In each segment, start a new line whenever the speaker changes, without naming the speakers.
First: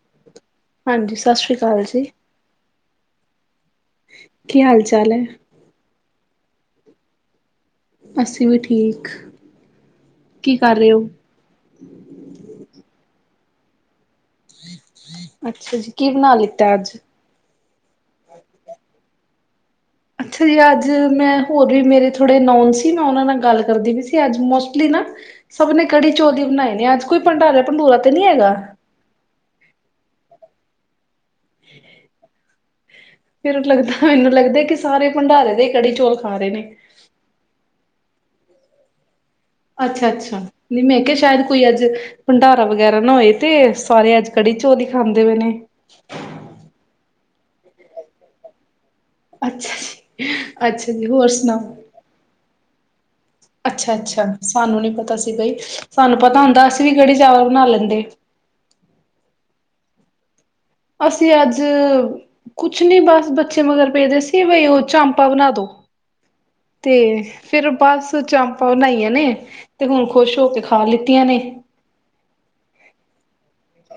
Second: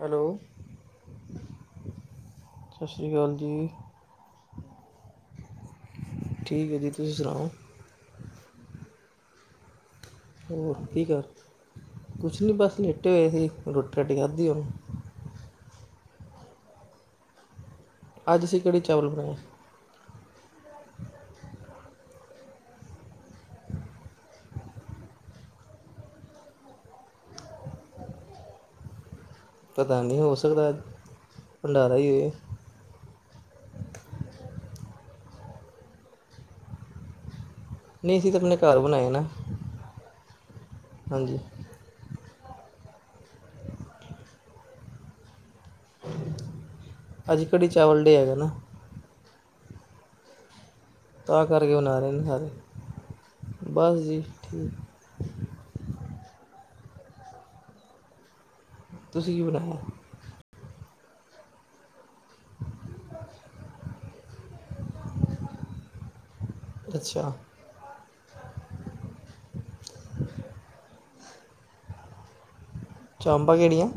Hello?
ਹਾਂਜੀ, ਸਾਸ਼੍ਰੀ ਕਾਲ ਜੀ।
ਸਸ਼੍ਰੀ ਕਾਲ ਜੀ।
ਕੀ ਹਾਲ ਚਾਲ ਐ?
ਠੀਕ ਏ ਜੀ ਤੁਸੀ ਸੁਣਾਓ?
ਅਸੀ ਵੀ ਠੀਕ।
ਹੋਰ ਕੀ ਕਰ ਕੁਛ ਨੀ ਬਸ, ਲੇਟੇ ਹੋਏ ਸੀ ਰੋਟੀ -ਰਾਟੀ ਖਾਧੀ ਹੁਨ।
ਅੱਛਾ ਜੀ, ਕੀ ਬਨਾ ਲਿੱਤਾ ਅੱਜ?
ਅੱਜ ਅਸੀ ਕੜੀ -ਚਾਵਲ ਬਨਾਏ।
ਅੱਛਾ ਜੀ, ਅੱਜ ਮੈ ਹੋਰ ਵੀ ਮੇਰੇ ਥੋੜ੍ਹੇ ਨੋਨ ਸੀ, ਮੈਂ ਓਨਾਂ ਨਾਲ ਗੱਲ ਕਰਦੀ ਵੀ ਸੀ ਅੱਜ ਮੋਸਟਲੀ ਨਾ ਸਭ ਨੇ ਕੜੀ ਚੋਲ ਈ ਬਨਾਏ ਨੇ ਅੱਜ ਕੋਈ ਭੰਡਾਰਾ -ਭੰਡੂਰਾ ਤੇ ਨੀ ਹੈਗਾ?
ਪਤਾ ਨੀ ਹੋ ਸਕਦੈ ਅਜ ਭੰਡਾਰਾ ਈ ਹੋਏ।
ਫਿਰ ਲੱਗਦਾ, ਮੈਨੂੰ ਲੱਗਦਾ ਕਿ ਸਾਰੇ ਭੰਡਾਰੇ ਦੇ ਈ ਕੜੀ-ਚੌਲ ਖਾ ਰੇ ਨੇ।
ਨਈ ਅਸੀ ਤੇ ਆਪਨੇ ਘਰ ਬਨਾਏ ਨਾ।
ਅੱਛਾ-ਅੱਛਾ, ਨੀ ਮੈਂ ਕਿਆ
ਹਾਂਜੀ
ਸ਼ਾਇਦ ਕੋਈ ਅੱਜ ਭੰਡਾਰਾ ਵਗੈਰਾ ਨਾ ਹੋਏ ਤੇ ਸਾਰੇ ਅੱਜ ਕੜੀ ਚੋਲ ਈ ਖਾਂਦੇ ਪਏ ਨੇ
ਅਜੱ ਕੜੀ -ਚਾਵਲ ਡੇ ਹੈਗਾ ਨਾ।
ਅੱਛਾ ਜੀ- ਅੱਛਾ ਜੀ ਹੋਰ ਸੁਣਾਓ?
ਬਨਾ ਰਏ ਨੇ ਸਾਰੇ।
ਅੱਛਾ
ਬਸ ਜੀ
-ਅੱਛਾ
ਠੀਕ
ਸਾਨੂੰ ਨੀ ਪਤਾ ਸੀ ਬਈ, ਸਾਨੂੰ ਪਤਾ ਹੁੰਦਾ ਅਸੀ ਵੀ ਕੜੀ -ਚਾਵਲ ਬਨਾ ਲੈਂਦੇ।
ਤੁਸੀ ਕੀ ਬਨਾਇਆ?
ਅਸੀ ਅੱਜ ਕੁਛ ਨੀ ਬਸ ਬੱਚੇ ਮਗਰ ਕੈਂਦੇ ਸੀ ਬਈ ਓ ਚਾਮਪਾ ਬਨਾ ਦੋ ਤੇ
ਅੱਛਾ
ਫਿਰ ਬਸ ਚਾਮਪਾ ਬਣਾਈਆਂ ਨੇ ਤੇ ਹੁਣ ਖੁਸ਼ ਹੋ ਕੇ ਖਾ ਲਿੱਤੀਆਂ ਨੇ
ਚਾਮਪਾ ਕੇੜੀਆਂ?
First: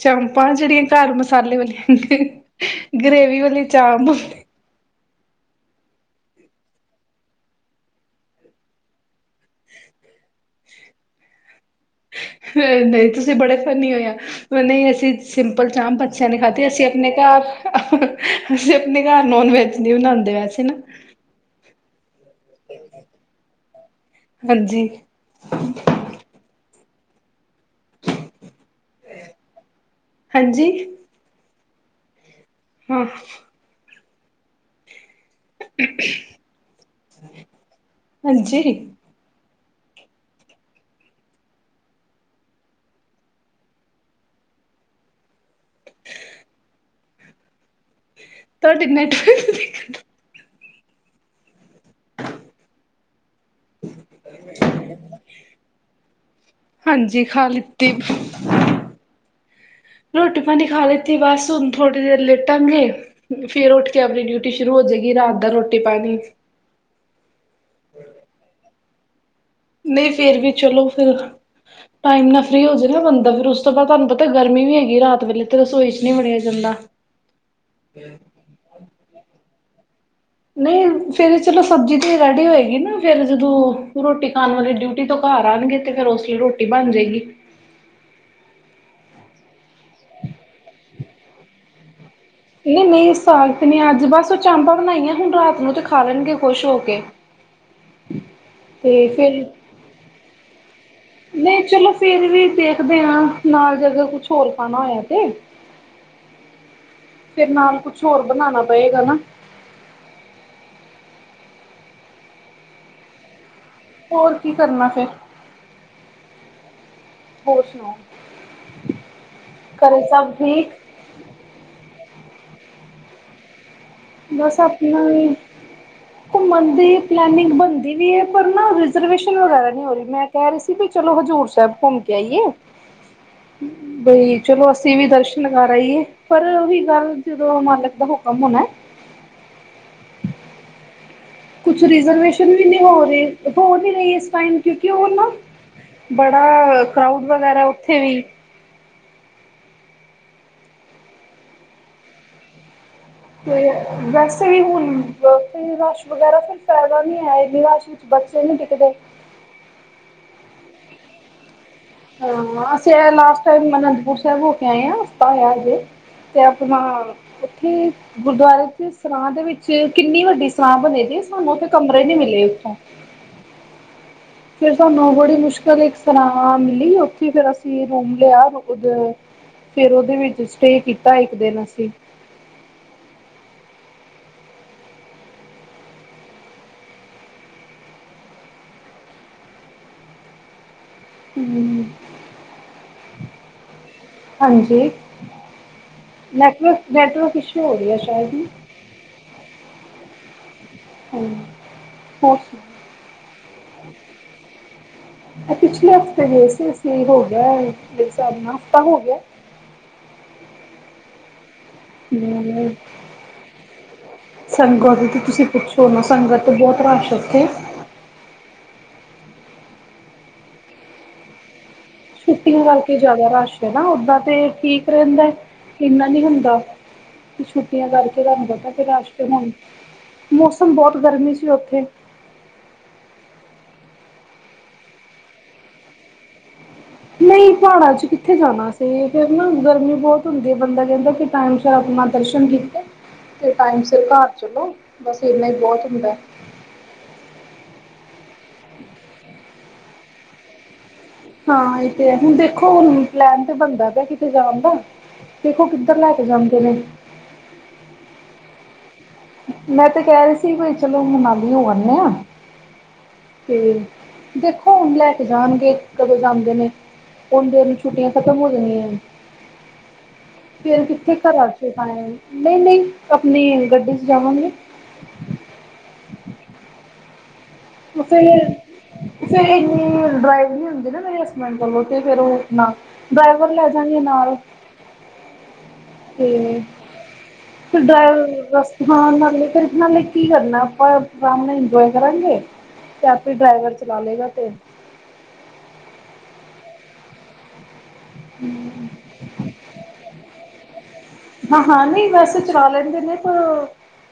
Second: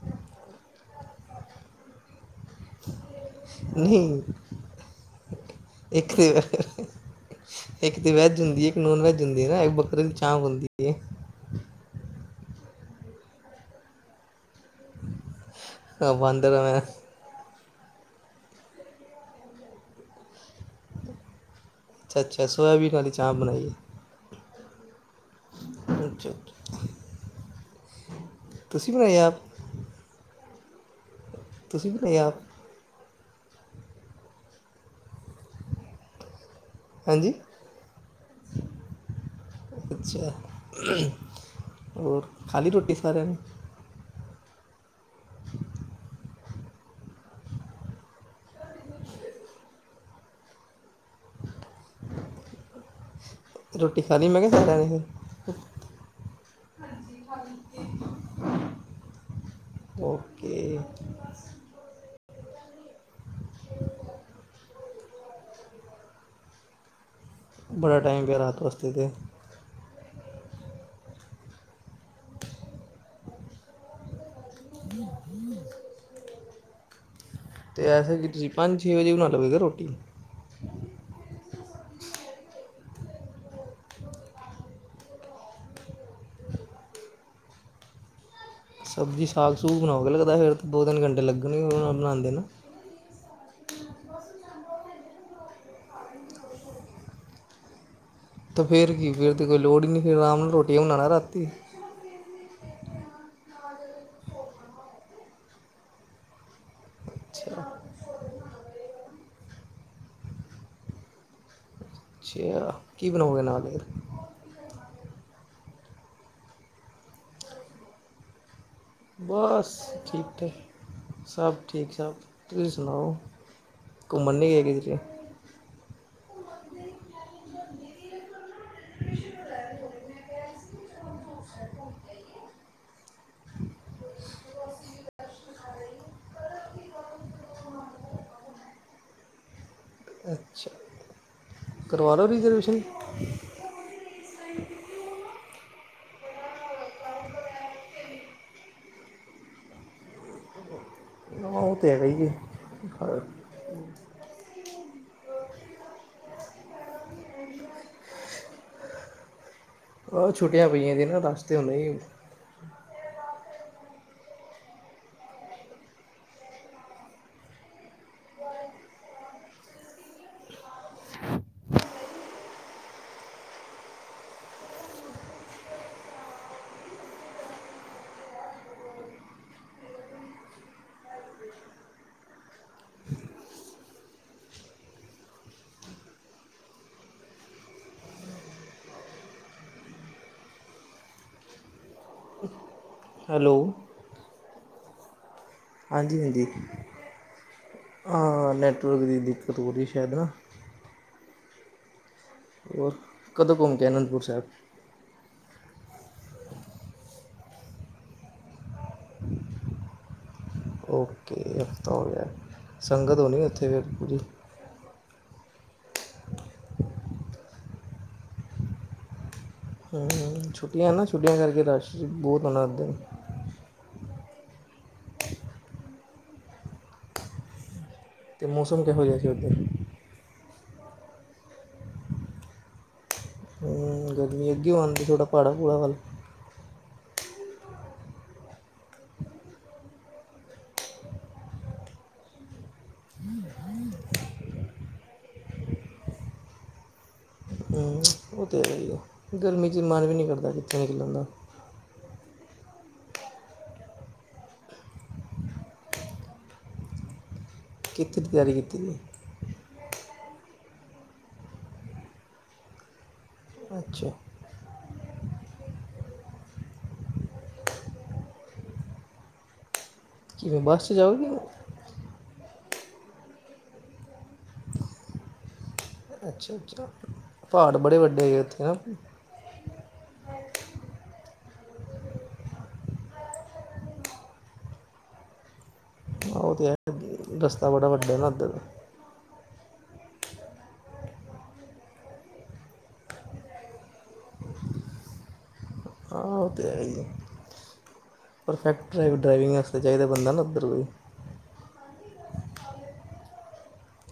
ਚਾਮਪਾ ਜੇੜੀਆਂ ਘਰ ਮਸਾਲੇ ਵਾਲੀ ਹੁੰਦੀਆਂ ਗ੍ਰੇਵੀ ਵਾ
ਨੀ ਇੱਕ ਤੇ ਇੱਕ ਤੇ ਵੈੱਜ ਹੁੰਦੀ ਏ ਇੱਕ ਨੋਨ ਵੈਜ ਹੁੰਦੀ ਏ ਨਾ ਇੱਕ ਬੱਕਰੇ ਦੀ ਚਾਮਪ ਹੁੰਦੀ ਏ।
ਨਈ - ਨਈ ਤੁਸੀ ਬੜੇ ਫੰਨੀ ਓ ਯਾਰ ਨਈ ਅਸੀ ਸਿੰਪਲ ਚਾਮਪ
ਹਾਂ
ਬੱਚਿਆਂ ਨੇ
ਬਾਂਦਰ ਹਾਂ
ਖਾਦੇ
ਮੈਂ
ਅਸੀ ਆਪਨੇ ਹੂੰ [unintelligible] ਅਸੀ ਆਪਨੇ ਘਰ ਨੋਨ ਵੈਜ ਨੀ ਬਨਾਂਦੇ ਵੈਸੇ ਨਾ
ਅੱਛਾ -ਅੱਛਾ ਸੋਇਆਬੀਨ ਆਲੀ ਚਾਮਪ ਬਨਾਈ ਏ।
ਹਾਂਜੀ।
ਅੱਛਾ -ਅੱਛਾ। ਤੁਸੀ ਬਨਾਈ ਆਪ,
ਹਾਂਜੀ
ਤੁਸੀ ਬਨਾਈ ਆਪ?
ਹਾਂ
ਹਾਂਜੀ
ਹੰਜੀ
ਅੱਛਾ, ਹੋਰ ਖਾ ਲੀ ਰੋਟੀ ਸਾਰਿਆਂ ਨੇ? [unintelligible] [inaudible]
ਤਾਡੇ ਨੈਟ [unintelligible] [inaudible]
ਰੋਟੀ ਖਾ ਲੀ ਮੈਂ ਕੇਆ ਸਾਰਿਆਂ ਨੇ ਫਿਰ?
ਹਾਂਜੀ ਖਾ ਲਿੱਤੀ। ਰੋਟੀ ਪਾਨੀ
ਓਕੇ
ਖਾ ਲੀਤੀ ਬਸ ਹੁਨ ਥੋੜੀ ਦੇਰ ਲੇਟਾਂਗੇ ਫੇਰ ਉੱਠ ਕੇ ਅਪਨੀ ਡਿਊਟੀ ਸ਼ੁਰੂ ਹੋ ਜੇਏਗੀ ਰਾਤ ਦਾ ਰੋਟੀ ਪਾਨੀ
ਬੜਾ ਟਾਈਮ ਪਿਆ ਰਾਤ ਵਾਸਤੇ ਤੇ
ਨਹੀਂ ਫੇਰ ਵੀ ਚਲੋ, ਫੇਰ ਟਾਈਮ ਨਾਲ ਫ੍ਰਰੀ ਹੋ ਜੇ ਨਾ ਬੰਦਾ ਫੇਰ ਉਸ ਤੋਂ ਬਾਅਦ ਤੁਹਾਨ ਪਤ ਤੇ ਗਰਮੀ ਵੀ ਹੈਗੀ ਏ ਰਾਤ ਵੇਲੇ ਤੇ ਰਸੋਈ ਚ ਨਹੀਂ ਵੜਿਆ ਜਾਂਦਾ
ਤੇ ਐਸੇ ਕਿ ਤੁਸੀਂ ਪੰਜ ਛੇ ਵਜੇ ਬਨਾ ਲੋਗੇ ਕੀ ਰੋਟੀ
ਨਹੀਂ ਫੇਰ ਵੀ ਚਲੋ ਸਬਜ਼ੀ ਤੇ ਰੈਡੀ ਹੋਏਗੀ ਨਾ ਫੇਰ ਜਦੋਂ ਰੋਟੀ ਖਾਨ ਵਾਲੇ ਡਿਊ ਜਦੋਂ ਘਰ ਆਨਗੇ ਤੇ ਫੇਰ ੳਸ ਲੇ ਰੋਟੀ ਬਨ ਜੇਏਗੀ।
ਸਬਜ਼ੀ ਸਾਗ ਸੂਗ ਬਨਾਓਗੇ ਲੱਗਦਾ ਫੇਰ ਤੇ ਦੋ ਤਿੰਨ ਘੰਟੇ ਲੱਗਨਗੇ ਬਣਾਂਦੇ ਨੂੰ
ਨਹੀਂ -ਨਹੀਂ ਸਾਂਗ ਤੇ ਨੀ ਅੱਜ ਬਸ ਉਹ ਚਾਂਪਾ ਬਨਾਈਆਂ ਹੁਨ ਰਾਤ ਨੂੰ ਤੇ ਖਾ ਲੈਨਗੇ ਖੁਸ਼ ਹੋ ਕੇ
ਤੇ ਫੇਰ ਕੀ ਫੇਰ ਤੇ ਕੋਈ ਲੋੜ ਹੀ ਨਹੀਂ ਫਿਰ ਅਰਾਮ ਨਾਲ ਰੋਟੀਆਂ ਬਨਾਣਾ ਰਾ
ਨਹੀਂ ਚਲੋ ਫੇਰ ਵੀ ਦੇਖਦੇ ਹਾਂ ਨਾਲ ਜੇਕਰ ਕੁਛ ਹੋਰ ਖਾਨਾ ਹੋਇਆ ਤੇ ਫੇਰ
ਅੱਛਾ
ਨਾਲ ਕੁਛ ਹੋਰ ਬਨਾਨਾ ਪਏਗਾ ਨਾ
ਅੱਛਾ ਕੀ ਬਨਾਓਗੇ ਨਾਲ ਫੇਰ
ਹੋਰ ਕੀ ਕਰਨਾ ਫੇਰ ਹੋਰ ਸੁਨਾਓ
ਬਸ ਠੀਕ ਠਾਕ ਸਭ ਠੀਕ ਠਾਕ ਤੁਸੀਂ ਸੁਨਾਓ ਘੁੰਮਨ ਨਈ ਗਏ ਕਿਧਰੇ
ਘੁੰਮਨ ਦੀ ਪਲੈਨਿੰਗ ਬਨਦੀ ਵੀ ਏ ਪਰ ਨਾ ਰਿਜਰਵੇਸ਼ਨ ਵਗੈਰਾ ਨਹੀਂ ਹੋ ਰਹੀ ਮੈਂ ਕਹਿ ਰਹੀ ਸੀ। ਵੀ ਚਲੋ ਹਜ਼ੂਰ ਸਾਹਿਬ ਘੁੰਮ ਕੇ ਆਈਏ ਬਈ ਚਲੋ ਅਸੀਂ ਵੀ ਦਰਸ਼ ਲਗਾ ਰਹੀਏ ਪਰ ਉਹੀ ਗੱਲ ਜਦੋਂ ਮਾਲਕ ਦਾ ਹੁਕਮ ਹੋਨਾ।
ਅੱਛਾ।
ਕੁਛ
ਕਰਵਾ ਲਓ
ਰਿਜ਼ਰਵੇਸ਼ਨ ਵੀ ਨਹੀਂ ਹੋ ਰਹੀ। ਹੋੋ ਨਹੀਂ ਰਹੀ ਇਸ ਟਾਈਮ ਕਿਉਂਕਿ ਉਹ ਨਾ ਬੜਾ ਕਰਾਊਡ ਵਗੈਰਾ ਉੱਥੇ ਵੀ
ਹ। [unintelligible] ਹਾਂ ਉਹ ਤੇ ਹੇਗਾ ਈ ਏ ਹ
ਤੇ ਵੈਸੇ ਵੀ ਹੁਨ [unintelligible] ਫ ਰਸ਼ ਵਗੈਰਾ ਫਿਰ ਫਾਇਦਾ ਨੀ ਹੈ ਇਹਦੀ ਰਸ਼ ਬੱਚੇ ਨੀ ਟਿਕਦੇ
ਉਹ ਛੁੱਟੀਆਂ ਪਈਆਂ ਸੀ ਨਾ ਰਸ਼ ਤੇ ਹੋਨਾ ਈ।
ਹਾਂ ਅਸੀਂ ਇਹ ਲਾਸਟ ਟਾਇਮ ਅਨੰਦਪੁਰ ਸਾਹਿਬ ਹੋ ਕੇ ਆਏ ਆ ਹਫਤਾ ਹੋਇਆ ਅਜੇ। ਤੇ ਅਪਨਾ ਉੱਥੇ ਗੁਰਦੁਆਰੇ ਚ ਸਰਾਂ ਦੇ ਵਿੱਚ ਕਿੰਨੀ ਵੱਡੀ ਸਰਾਂ ਬਨੀ ਦੀ ਸਾਨੂੰ ਉਥੇ ਕਮਰੇ ਨੀ ਮਿਲੇ ਇਥੋਂ ਫਿਰ ਸਾਨੂੰ ਬੜੀ ਮੁਸ਼ਕਲ ਇੱਕ ਤਰ੍ਹਾਂ ਮਿਲੀ ਉੱਥੇ ਫਿਰ ਅਸੀਂ ਰੂਮ ਲਿਆ ਮਤਲਬ। ਫੇਰ ਉਹਦੇ ਵਿੱਚ ਸਟੇ ਕੀਤਾ ਇੱਕ ਦਿਨ ਅਸੀਂ। ਹੁ।
ਹੈਲੋ।
ਹਾਂਜੀ।
ਹਾਂਜੀ ਹਾਂਜੀ
ਨੈਟਵਰਕ ਨੈਟਵਰਕ ਇਸ਼ੂ ਹੋ ਰਹੀ ਹੈ ਸ਼ਾਇਦ ਨਾ
ਹਾਂ ਨੈਟਵਰਕ ਦੀ ਦਿੱਕਤ ਹੋ ਰੀ ਸ਼ਇਦ ਨਾ।
ਹਮ। [unintelligible]
ਹੋਰ ਕਦੋਂ ਘੁੰਮ ਕੇ ਆਏ ਅਨੰਦਪੁਰ ਸਾਹਿਬ
ਇਹ ਪਿਛਲੇ ਹਫ਼ਤੇ ਗਏ ਸੀ ਅਸੀਂ ਹੋ ਗਿਆ ਹਿਸਾਬ ਨਾਲ ਹਫ਼ਤਾ ਹੋ ਗਿਆ।
ਓਕੇ ਹਫ਼ਤਾ ਹੋ ਗਿਆ
ਹਮ,
ਸੰਗਤ ਹੋਨੀ ਉੱਥੇ ਫੇਰ ਪੂਰੀ।
ਸੰਗਤ ਦੀ ਤੇ ਤੁਸੀਂ ਪੁੱਛੋ ਨਾ ਸੰਗਤ ਤੇ ਬੋਤ ਰਸ਼ ਉੱਥੇ।
ਛੁੱਟੀਆਂ ਨਾ ਛੁੱਟੀਆਂ ਕਰਕੇ ਰਸ਼ ਬਹੁਤ
ਛੁਟੀਆਂ
ਹੋਣਾ ਉੱਧਰ
ਕਰਕੇ ਜੈਦਾ ਰਸ਼ ਹਨਾ ਓਦਾਂ ਤੇ ਠੀਕ ਰਹਿੰਦਾ, ਇਨਾ ਨੀ ਹੁੰਦਾ। ਛੁੱਟੀਆਂ ਕਰਕੇ ਤੁਹਾਨੂੰ
ਅਤੇ
ਪਤਾ ਕਿ
ਮੌਸਮ ਕਿਹੋ
ਰਸ਼
ਜਿਹਾ
ਤੇ
ਸੀ
ਹੁਣ
ਉੱਧਰ
ਮੌਸਮ ਬਹੁਤ ਗਰਮੀ ਸੀ ਉੱਥੇ।
ਹਮ ਗਰਮੀ ਅਗੇ ਹੋ ਆਦੇਂ ਥੋੜਾ ਪਹਾੜਾ ਪਹੂੜਾ ਵੱਲ
ਨਹੀਂ ਪਹਾੜਾਂ ਚ ਕਿੱਥੇ ਜਾਣਾ ਸੀ, ਫੇਰ ਨਾ ਗਰਮੀ ਬਹੁਤ ਹੁੰਦੀ ਹੈ ਬੰਦਾ ਕਹਿੰਦਾ ਸ਼ਾਮ, ਸ਼ਾਮ ਮੈਂ ਦਰਸ਼ਨ ਕੀਤੇ। ਫੇਰ ਟਾਇਮ ਸਿਰ ਘਰ ਚਲੋ, ਬਸ ਇਨਾ ਹੀ ਬਹੁਤ ਹੁੰਦਾ।
ਹਮ। ਔਹ ਤੇ ਹੈ ਹੀ ਹੈ, ਗਰਮੀ ਚ ਮਨ ਵੀ ਨਹੀਂ ਕਰਦਾ ਕਿੱਥੇ ਨਿਕਲਣ ਦਾ।
ਹਾਂ ਇਹ ਤੇ ਹੈ, ਹੁਣ ਦੇਖੋ ਹੁਣ ਪਲੈਨ ਤੇ ਬਣਦਾ ਪਿਆ ਕਿਤੇ ਜਾਣ ਦਾ। ਦੇਖੋ ਕਿੱਧਰ ਲੈ ਕੇ ਜਾਂਦੇ ਨੇ।
ਕਿਥੇ ਦੀ ਤਿਆਰੀ ਕੀਤੀ ਦੀ ਐ।
ਮੈਂ ਤੇ ਕਹਿ ਰਹੀ ਸੀ ਬਈ ਚਲੋ ਮਨਾਲੀ ਹੋ ਆਣੇ ਆ ਤੇ
ਅੱਛਾ
ਦੇਖੋ ਹੁਣ ਲੈ ਕੇ ਜਾਣਗੇ ਕਦੋ ਜਾਂਦੇ ਨੇ, ਉਨੀ ਦੇਰ ਨੂੰ ਛੁੱਟੀਆਂ ਖਤਮ ਹੋ ਜਾਂਦੀਆਂ ਨੇ।
ਕਿਵੇਂ
ਫੇਰ
ਬੱਸ 'ਚ
ਕਿੱਥੇ
ਜਾਓਗੇ
ਘਰਾਂ ਚ ਟਾਇਮ ਨਹੀਂ, ਨਹੀਂ ਆਪਣੀ ਗੱਡੀ ਚ ਜਾਵਾਂਗੇ।
ਅੱਛਾ, ਅੱਛਾ। ਪਹਾੜ ਬੜੇ
ਔਹ
ਵੱਡੇ ਹੈਗੇ
ਫੇਰ
ਉੱਥੇ ਨਾ
ਫੇਰ ਇਨੀ ਡਰਾਈਵ ਨ ਹੁੰਦੀ ਨਾ ਮੇਰੇ ਹਸਬੈਂਡ ਕੋਲੋਂ ਤੇ ਫੇਰ ਔਹ ਨਾ ਡਰਾਈਵਰ ਲੈ ਜਾਂਗੇ ਨਾਲ।
ਔਹ ਤੇ ਹੈ ਰਸਤਾ
ਫਿਰ
ਬੜਾ ਵੱਡਾ ਨਾ ਔਦਰ
ਡਰਾਈਵ
ਦਾ।
ਹਾਂ ਨਾਲੇ ਫੇਰ ਨਾਲੇ ਕੀ ਕਰਨਾ ਆਪਾਂ ਆਰਾਮ ਨਾਲ ਇੰਜੋਏ ਕਰਾਂਗੇ। ਜਾ ਫੇਰ ਡਰਾਈਵਰ ਚਲਾ ਲਏਗਾ ਫੇਰ।
ਹਾਂ ਉਹ ਤੇ ਹੈਹੀ ਹੈ। ਪ੍ਰਫੈਕਟ ਡਰਾਈਵਰ ਡਰਾਈਵਿੰਗ ਵਾਸਤੇ ਚਾਹੀਦਾ ਬੰਦਾ ਨਾ ਉੱਧਰ ਕੋਈ।
ਹਾਂ-ਹਾਂ ਨਹੀਂ ਵੈਸੇ ਚਲਾ ਲੈਂਦੇ ਨੇ ਪਰ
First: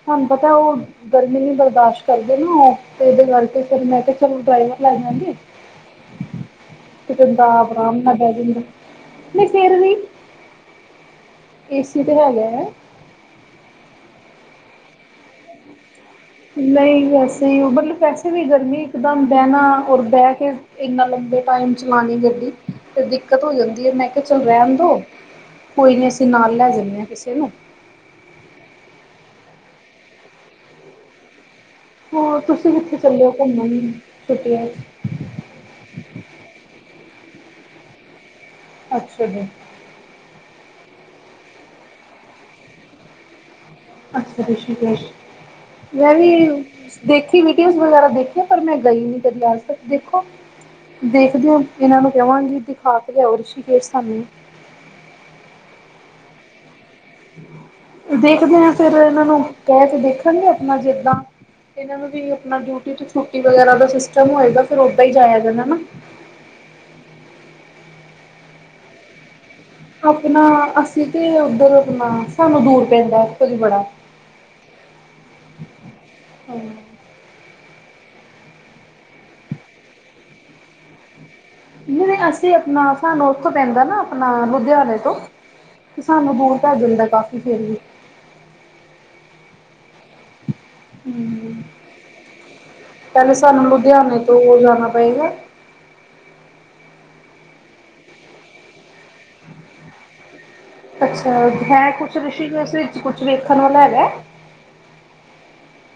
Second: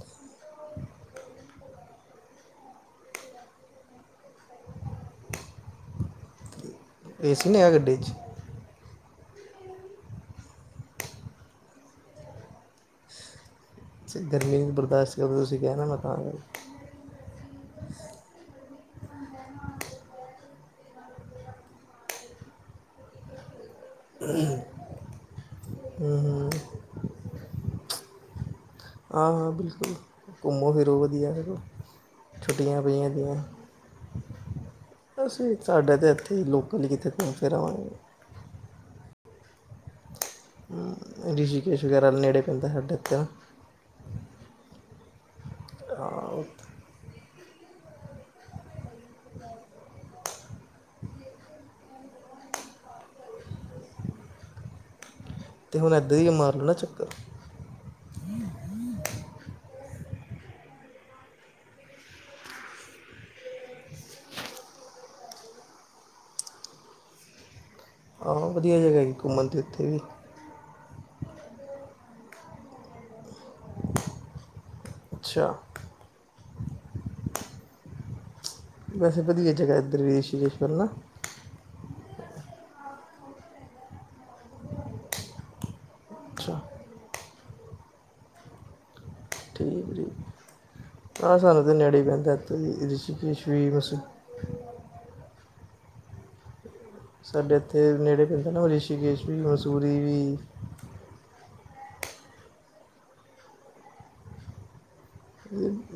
ਤੁਹਾਨੂੰ ਪਤਾ ਉਹ ਗਰਮੀ ਨਹੀਂ ਬਰਦਾਸ਼ ਕਰਦੇ ਨਾ ਔਹ, ਤੇ ਏਦੇ ਕਰਕੇ ਫੇਰ ਮੈਂ ਕਯਾ ਚਲੋ ਡਰਾਈਵਰ ਲੈ ਜਾਂਗੇ ਤੇ ਬੰਦਾ
ਏਸੀ ਨਹੀਂ
ਆਪ
ਹੈਗਾ
ਅਰਾਮ
ਗੱਡੀ 'ਚ
ਨਾਲ ਬਹਿ ਜਾਂਦਾ, ਨਹੀਂ ਫੇਰ ਵੀ ਏ ਸੀ ਤੇ ਹੈਗਾ ਹੈ।
ਜੇ ਗਰਮੀ ਨੂੰ ਬਰਦਾਸ਼ਤ ਕਰਦੇ, ਤੁਸੀਂ ਕਹਿਣਾ ਮੈਂ ਤਾਂ
ਨਹੀਂ ਵੈਸੇ ਹੀ ਓਹ, ਮਤਲਬ ਵੈਸੇ ਵੀ ਗਰਮੀ ਇੱਕਦਮ ਬਹਿਣਾ ਔਰ ਬਹਿ ਕੇ ਇੰਨਾ ਲੰਬੇ ਟਾਈਮ ਚਲਾਣੀ ਗੱਡੀ ਫਿਰ ਦਿੱਕਤ ਹੋ ਜਾਂਦੀ ਹੈ, ਮੈਂ ਕਿਹਾ ਚੱਲ ਰਹਿਣ ਦਿਉ ਕੋਈ ਨਹੀਂ ਅਸੀਂ ਨਾਲ ਲੈ ਜਾਂਦੇ ਹਾਂ ਕਿਸੇ ਨੂੰ
ਹਾਂ-ਹਾਂ ਬਿਲਕੁਲ ਘੁੰਮੋ ਫਿਰੋ ਵਧੀਆ ਹੈਗਾ।
ਹੋਰ ਤੁਸੀਂ ਕਿੱਥੇ ਚੱਲ ਹੋ ਘੁੰਮਣ ਛੁੱਟੀਆਂ ਚ?
ਅਸੀਂ ਸਾਡੇ ਤਾਂ ਇੱਥੇ ਹੀ ਲੋਕਲ ਹੀ ਕਿੱਤੇੇ ਘੁੰਮ ਫਿਰ ਆਵਾਂਗੇ।
ਅੱਛਾ ਜੀ।
ਰਿਸ਼ੀਕੇਸ਼ ਵਗੈਰਾ ਨੇੜੇ ਪੈਂਦਾ ਸਾਡੇ ਇਥੋ।
ਅੱਛਾ ਰਿਸ਼ੀਕੇਸ਼, ਮੈਂ ਵੀ
ਹਾਂ
ਦੇਖੀ ਵੀਡੀਓ ਵਗੈਰਾ ਦੇਖਿਆ, ਪਰ ਮੈਂ ਗਈ ਨੀ ਕਦੀ ਅੱਜ ਤੱਕ ਦੇਖੋ ਦੇਖਦੇ ਹੋ ਇਹਨਾਂ ਨੂੰ ਕਵਾਂਗੀ ਦਿਖਾ ਕੇ ਲਓ ਰਿਸ਼ੀਕੇਸ਼ ਸਾਨੂੰ।
ਤੇ ਹੁਣ ਇੱਧਰ ਹੀ ਮਾਰ ਲੈਣਾ ਨਾ ਚੱਕਰ।
ਦੇਖਦੇ ਹਾਂ ਫੋਰ ਇਹਨਾਂ ਨੂੰ ਕਹਿ ਕੇ ਦੇਖਣਗੇ ਆਪਣਾ ਜਿੱਦਾਂ ਇਹਨਾਂ ਨੂੰ ਵੀ ਆਪਣਾ ਡਿਊਟੀ ਤੋਂ ਛੁੱਟੀ ਵਗੈਰਾ ਦਾ ਸਿਸਟਮ ਹੋਏਗਾ, ਫੇਰ ਉੱਦਾਂ ਹੀ ਜਾਇਆ ਜਾਣਾ ਨਾ
ਹਾਂ ਵਧੀਆ ਜਗ੍ਹਾ ਹੈਗੀ ਘੁੰਮਣ ਦੀ ਉਥੇ।
ਅਪਣਾ ਅਸੀਂ ਤੇ ਉੱਧਰ ਆਪਣਾ ਸਾਨੂੰ ਦੂਰ ਪੈਂਦਾ ਕੁਝ ਬੜਾ
ਅੱਛਾ
ਹਮ
ਵੈਸੇ ਵਧੀਆ ਜਗ੍ਹਾ ਰਿਸ਼ੀਕੇਸ਼ ਵੱਲ ਨਾ
ਜਿ ਅਸੀਂ ਆਪਣਾ ਸਾਨੂੰ ਉਥ ਤੋਂ ਪੈਂਦਾ ਨਾ ਆਪਣਾ ਲੁਧਿਆਣੇ ਤੋਂ ਤੇ' ਸਾਨੂੰ ਦੂਰ
ਅੱਛਾ
ਪੈ ਜਾਂਦਾ ਕਾਫੀ ਫੇਰ ਵੀ
ਠੀਕ-ਠੀਕ ਹਾਂ ਸਾਨੂੰ ਤਾਂ ਨੇੜੇ ਪੈਂਦਾ ਇਥੋਂ ਦੀ ਰਿਸ਼ੀਕੇਸ਼ ਵੀ ਮਸ
ਦੂਰ ਜਾਣਾ ਪਏਗਾ
ਸਾਡੇ ਇੱਥੇ ਨੇੜੇ ਪੈਂਦੇ ਨਾ ਰਿਸ਼ੀਕੇਸ਼ ਵੀ ਮਨਸੂਰੀ ਵੀ
ਅੱਛਾ ਹੈ ਕੁਛ ਰਿਸ਼ੀ ਇਸ ਵਿੱਚ ਕੁਛ ਵੇਖਣ ਵਾਲਾ ਹੈਗਾ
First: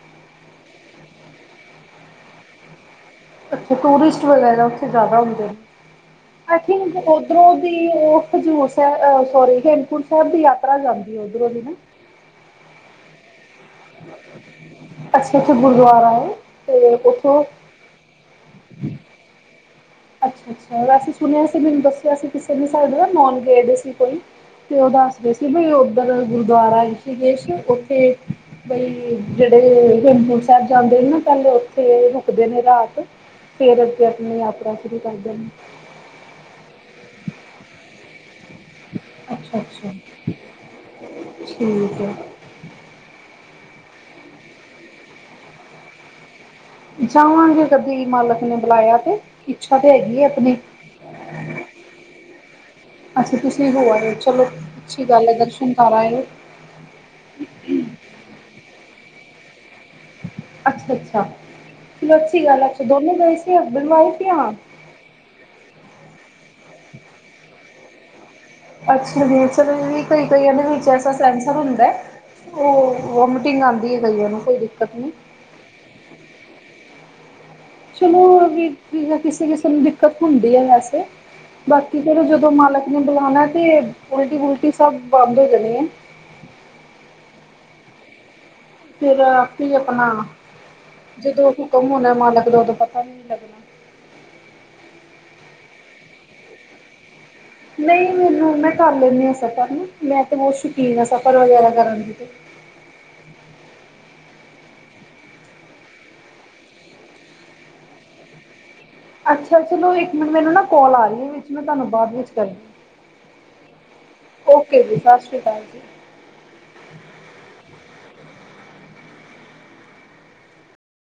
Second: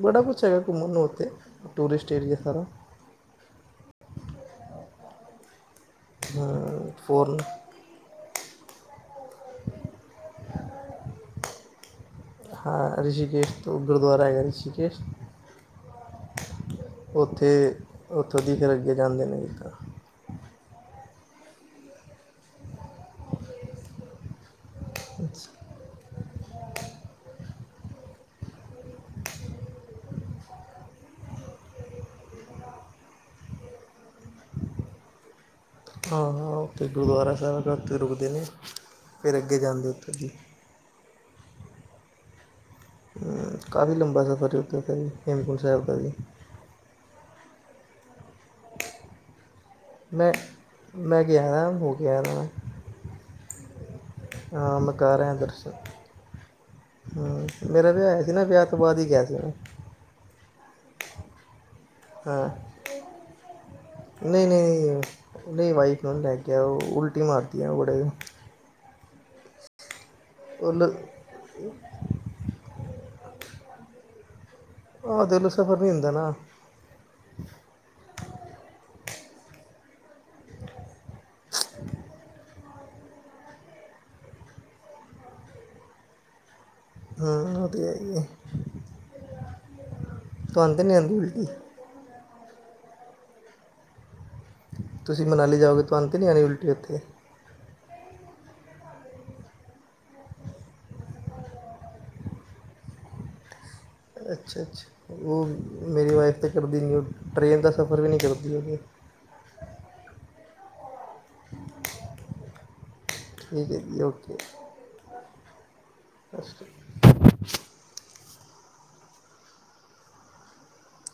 ਬੜਾ ਕੁਛ ਹੈਗਾ ਘੁੰਮਣ ਨੂੰ ਉੱਥੇ ਟੂਰਿਸਟ ਏਰੀਆ ਸਾਰਾ
ਟੂਰਿਸਟ ਵਗੈਰਾ ਉਥੇ ਜਿਆਦਾ ਹੁੰਦੇ ਨੇ ਆਈ
ਹਾਂ
ਥਿੰਕ
ਫੋਰਨ
ਉਧਰੋਂ ਉਹ ਹਜ਼ੂਰ ਸਾਹਿਬ ਸੋਰੀ ਹੇਮਕੁੰਟ ਸਾਹਿਬ ਦੀ ਯਾਤਰਾ ਜਾਂਦੀ ਹੈ ਉੱਧਰੋਂ ਦੀ ਨਾ
ਹਾਂ ਰਿਸ਼ਕੇਸ਼ ਉਹ ਗੁਰਦੁਆਰਾ ਹੈਗਾ ਰਿਸ਼ੀਕੇਸ਼
ਅੱਛਾ ਅੱਛਾ ਗੁਰਦੁਆਰਾ ਹੈ ਤੇ ਉੱਥੋਂ
ਉੱਥੇ ਉੱਥੋਂ ਦੀ ਫੇਰ ਅਗੇ ਜਾਂਦੇ ਨੇ ਤਾਂ
ਅੱਛਾ-ਅੱਛਾ ਅਸੀਂ ਸੁਣਿਆਸੀਂ ਮੈਨੂੰ ਦੱਸਿਆ ਸੀਂ ਕਿਸੇ ਵੀ ਸਾਡੇ ਨਾ ਨੋਨ ਗਏ ਸੀ ਕੋਈ ਤੇ' ਉਹ ਦੱਸਦੇ ਸੀ ਵੀ ਓਧਰ ਗੁਰਦੁਆਰਾ ਰਿਸ਼ਕੇਸ਼ ਉੱਥੇ ਬਈ ਜਿਹੜੇ ਹੇਮਕੁੰਟ ਸਾਹਿਬ ਜਾਂਦੇ ਨੇ ਨਾ ਪਹਿਲੇ ਉੱਥੇ ਰੁਕਦੇ ਨੇ ਰਾਤ ਫੇਰ ਅੱਗੇ ਆਪਣੀ ਯਾਤਰਾ ਸ਼ੁਰੂ ਕਰਦੇ ਨੇ
ਹਾਂ-ਹਾਂ ਉੱਥੇ ਗੁਰਦੁਆਰਾ ਸਾਹਿਬ ਉੱਥੇ ਰੁਕਦੇ ਨੇ ਫਿਰ ਅੱਗੇ ਜਾਂਦੇ
ਅੱਛਾ-ਅੱਛਾ
ਉੱਥੋਂ ਦੀ
ਠੀਕ ਹੈ।
ਮ' ਕਾਫ਼ੀ ਲੰਬਾ ਸਫ਼ਰ ਜ' ਉੱ ਵੀ ਹੇਮਕੁੰਟ ਸਾਹਿਬ ਦਾ ਜੀ
ਜਾਵਾਂਗੇ ਕਦੇ ਮਾਲਕ ਨੇ ਬੁਲਾਇਆ ਤੇ ਇੱਛਾ ਤਾਂ ਹੈਗੀ ਹੈ
ਮੈਂ
ਆਪਣੀ
ਮੈਂ ਗਿਆ ਆ ਹੋ ਕੇ ਆਯਾ ਮੈਂ
ਅੱਛਾ ਤੁਸੀਂ ਹੋ ਆਏ ਹੋ ਚਲੋ
ਹਾਂ ਮੈਂ
ਅੱਛੀ ਗੱਲ ਹੈ ਦਰਸ਼ਨ ਕਰ ਆਇਓ
ਹਾਂ ਮੇਰਾ ਵਿਆਹ ਹੋਇਆ ਸੀ ਨਾ ਵਿਆਹ ਤੋਂ ਬਾਅਦ ਹੀ ਗਿਆ ਸੀ ਮੈਂ
ਅੱਛਾ-ਅੱਛਾ ਚਲੋ ਅੱਛੀ
ਹਾਂ
ਗੱਲ ਹੈ ਅੱਛਾ ਦੋਨੇ ਸੀ ਹਸਬੈਂਡ ਵਾਈਫ ਜਾ ਆਪ
[unintelligible] ਉਹੇ ਵਾਈਫ ਨੂੰ ਲੈ ਕੇ ਆ ਉਹ ਉਲਟੀ ਮਾਰਦੀ ਆ ਬੜੇ
ਅੱਛਾ ਜੀ [unintelligible] ਵੀ ਕਈ, ਕਈ ਇਹਦੇ
ਉਹ
ਵਿੱਚ
ਲ-
ਐਸਾ ਸੈਸਰ ਹੁੰਦਾ ਏ। ਓਹ ਵੋਮਟਿੰਗ ਆਉਂਦੀ ਹੈ ਕਈਆਂ ਨੂੰ ਕੋਈ ਦਿੱਕਤ ਨਹੀਂ।
ਆਹ ਦਿਲ ਸਫ਼ਰ ਨਹੀਂ ਹੁੰਦਾ ਨਾ।
ਚਲੋ ਹੋਰ ਵੀ ਕਿਸੇ- ਕਿਸੇ ਨੂੰ ਦਿੱਕਤ ਹੁੰਦੀ ਹੈ, ਵੈਸੇ ਬਾਕੀ ਫੇਰ ਜਦੋਂ ਮਾਲਕ ਨੇ ਬੁਲਾਣਾ ਤੇ ਉਲਟੀ -ਵੁਲਟੀ ਸਭ ਬੰਦ ਹੋ ਜਾਣੀ ਹੈ।
ਹਾਂ ਓਹ ਤੇ ਹੈ ਹੀ ਹੈ।
ਫੇਰ ਆਪਣਾ
ਤੁਹਾਨੂੰ ਤਾਂ ਨਹੀਂ ਆਉਂਦੀ ਉਲਟੀ
ਜਦੋਂ ਹੁਕਮ ਹੋਣਾ ਮਾਲਕ ਦਾ ਉਦੋਂ ਪਤਾ ਵੀ ਨਹੀਂ ਲੱਗਣਾ।
ਤੁਸੀਂ ਮਨਾਲੀ ਜਾਓਗੇ ਤੁਹਾਨੂੰ'ਤੇ ਨਹੀਂ ਆ ਰਹੀ ਉਲਟੀ ਓਥੇ
ਨਹੀਂ ਮੈਨੂੰ ਮੈਂ ਕਰ ਲੈਂਦੀ ਆ ਸਫ਼ਰ ਮੈਂ ਤੇ ਬਹੁਤ ਸ਼ੌਕੀਨ ਹਾਂ ਸਫ਼ਰ ਵਗੈਰਾ ਕਰਨ ਦੀ ਤੇ।
ਅੱਛਾ, ਅੱਛਾ ਓਹ ਮੇਰੀ ਵਾਈਫ ਤਾਂ ਕਰਦੀ ਨਹੀਂ ਟ੍ਰੇਨ ਦਾ ਸਫ਼ਰ ਵੀ ਨਹੀਂ ਕਰਦੀ ਓਹ ਤੇ।
ਅੱਛਾ, ਅੱਛਾ ਚਲੋ ਇੱਕ ਮਿੰਟ ਮੈਨੂੰ ਨਾ ਕਾਲ ਆ ਰਹੀ ਹੈ, ਵਿੱਚ ਮੈਂ ਤੁਹਾਨੂੰ ਬਾਅਦ ਵਿੱਚ ਕਰਦੀਆਂ।
ਠੀਕ ਹੈ ਜੀ ਓਕੇ।
ਓਕੇ ਜੀ ਸਤਿ ਸ਼੍ਰੀ ਅਕਾਲ ਜੀ।
ਸਤਿ ਸ੍ਰੀ ਅਕਾਲ।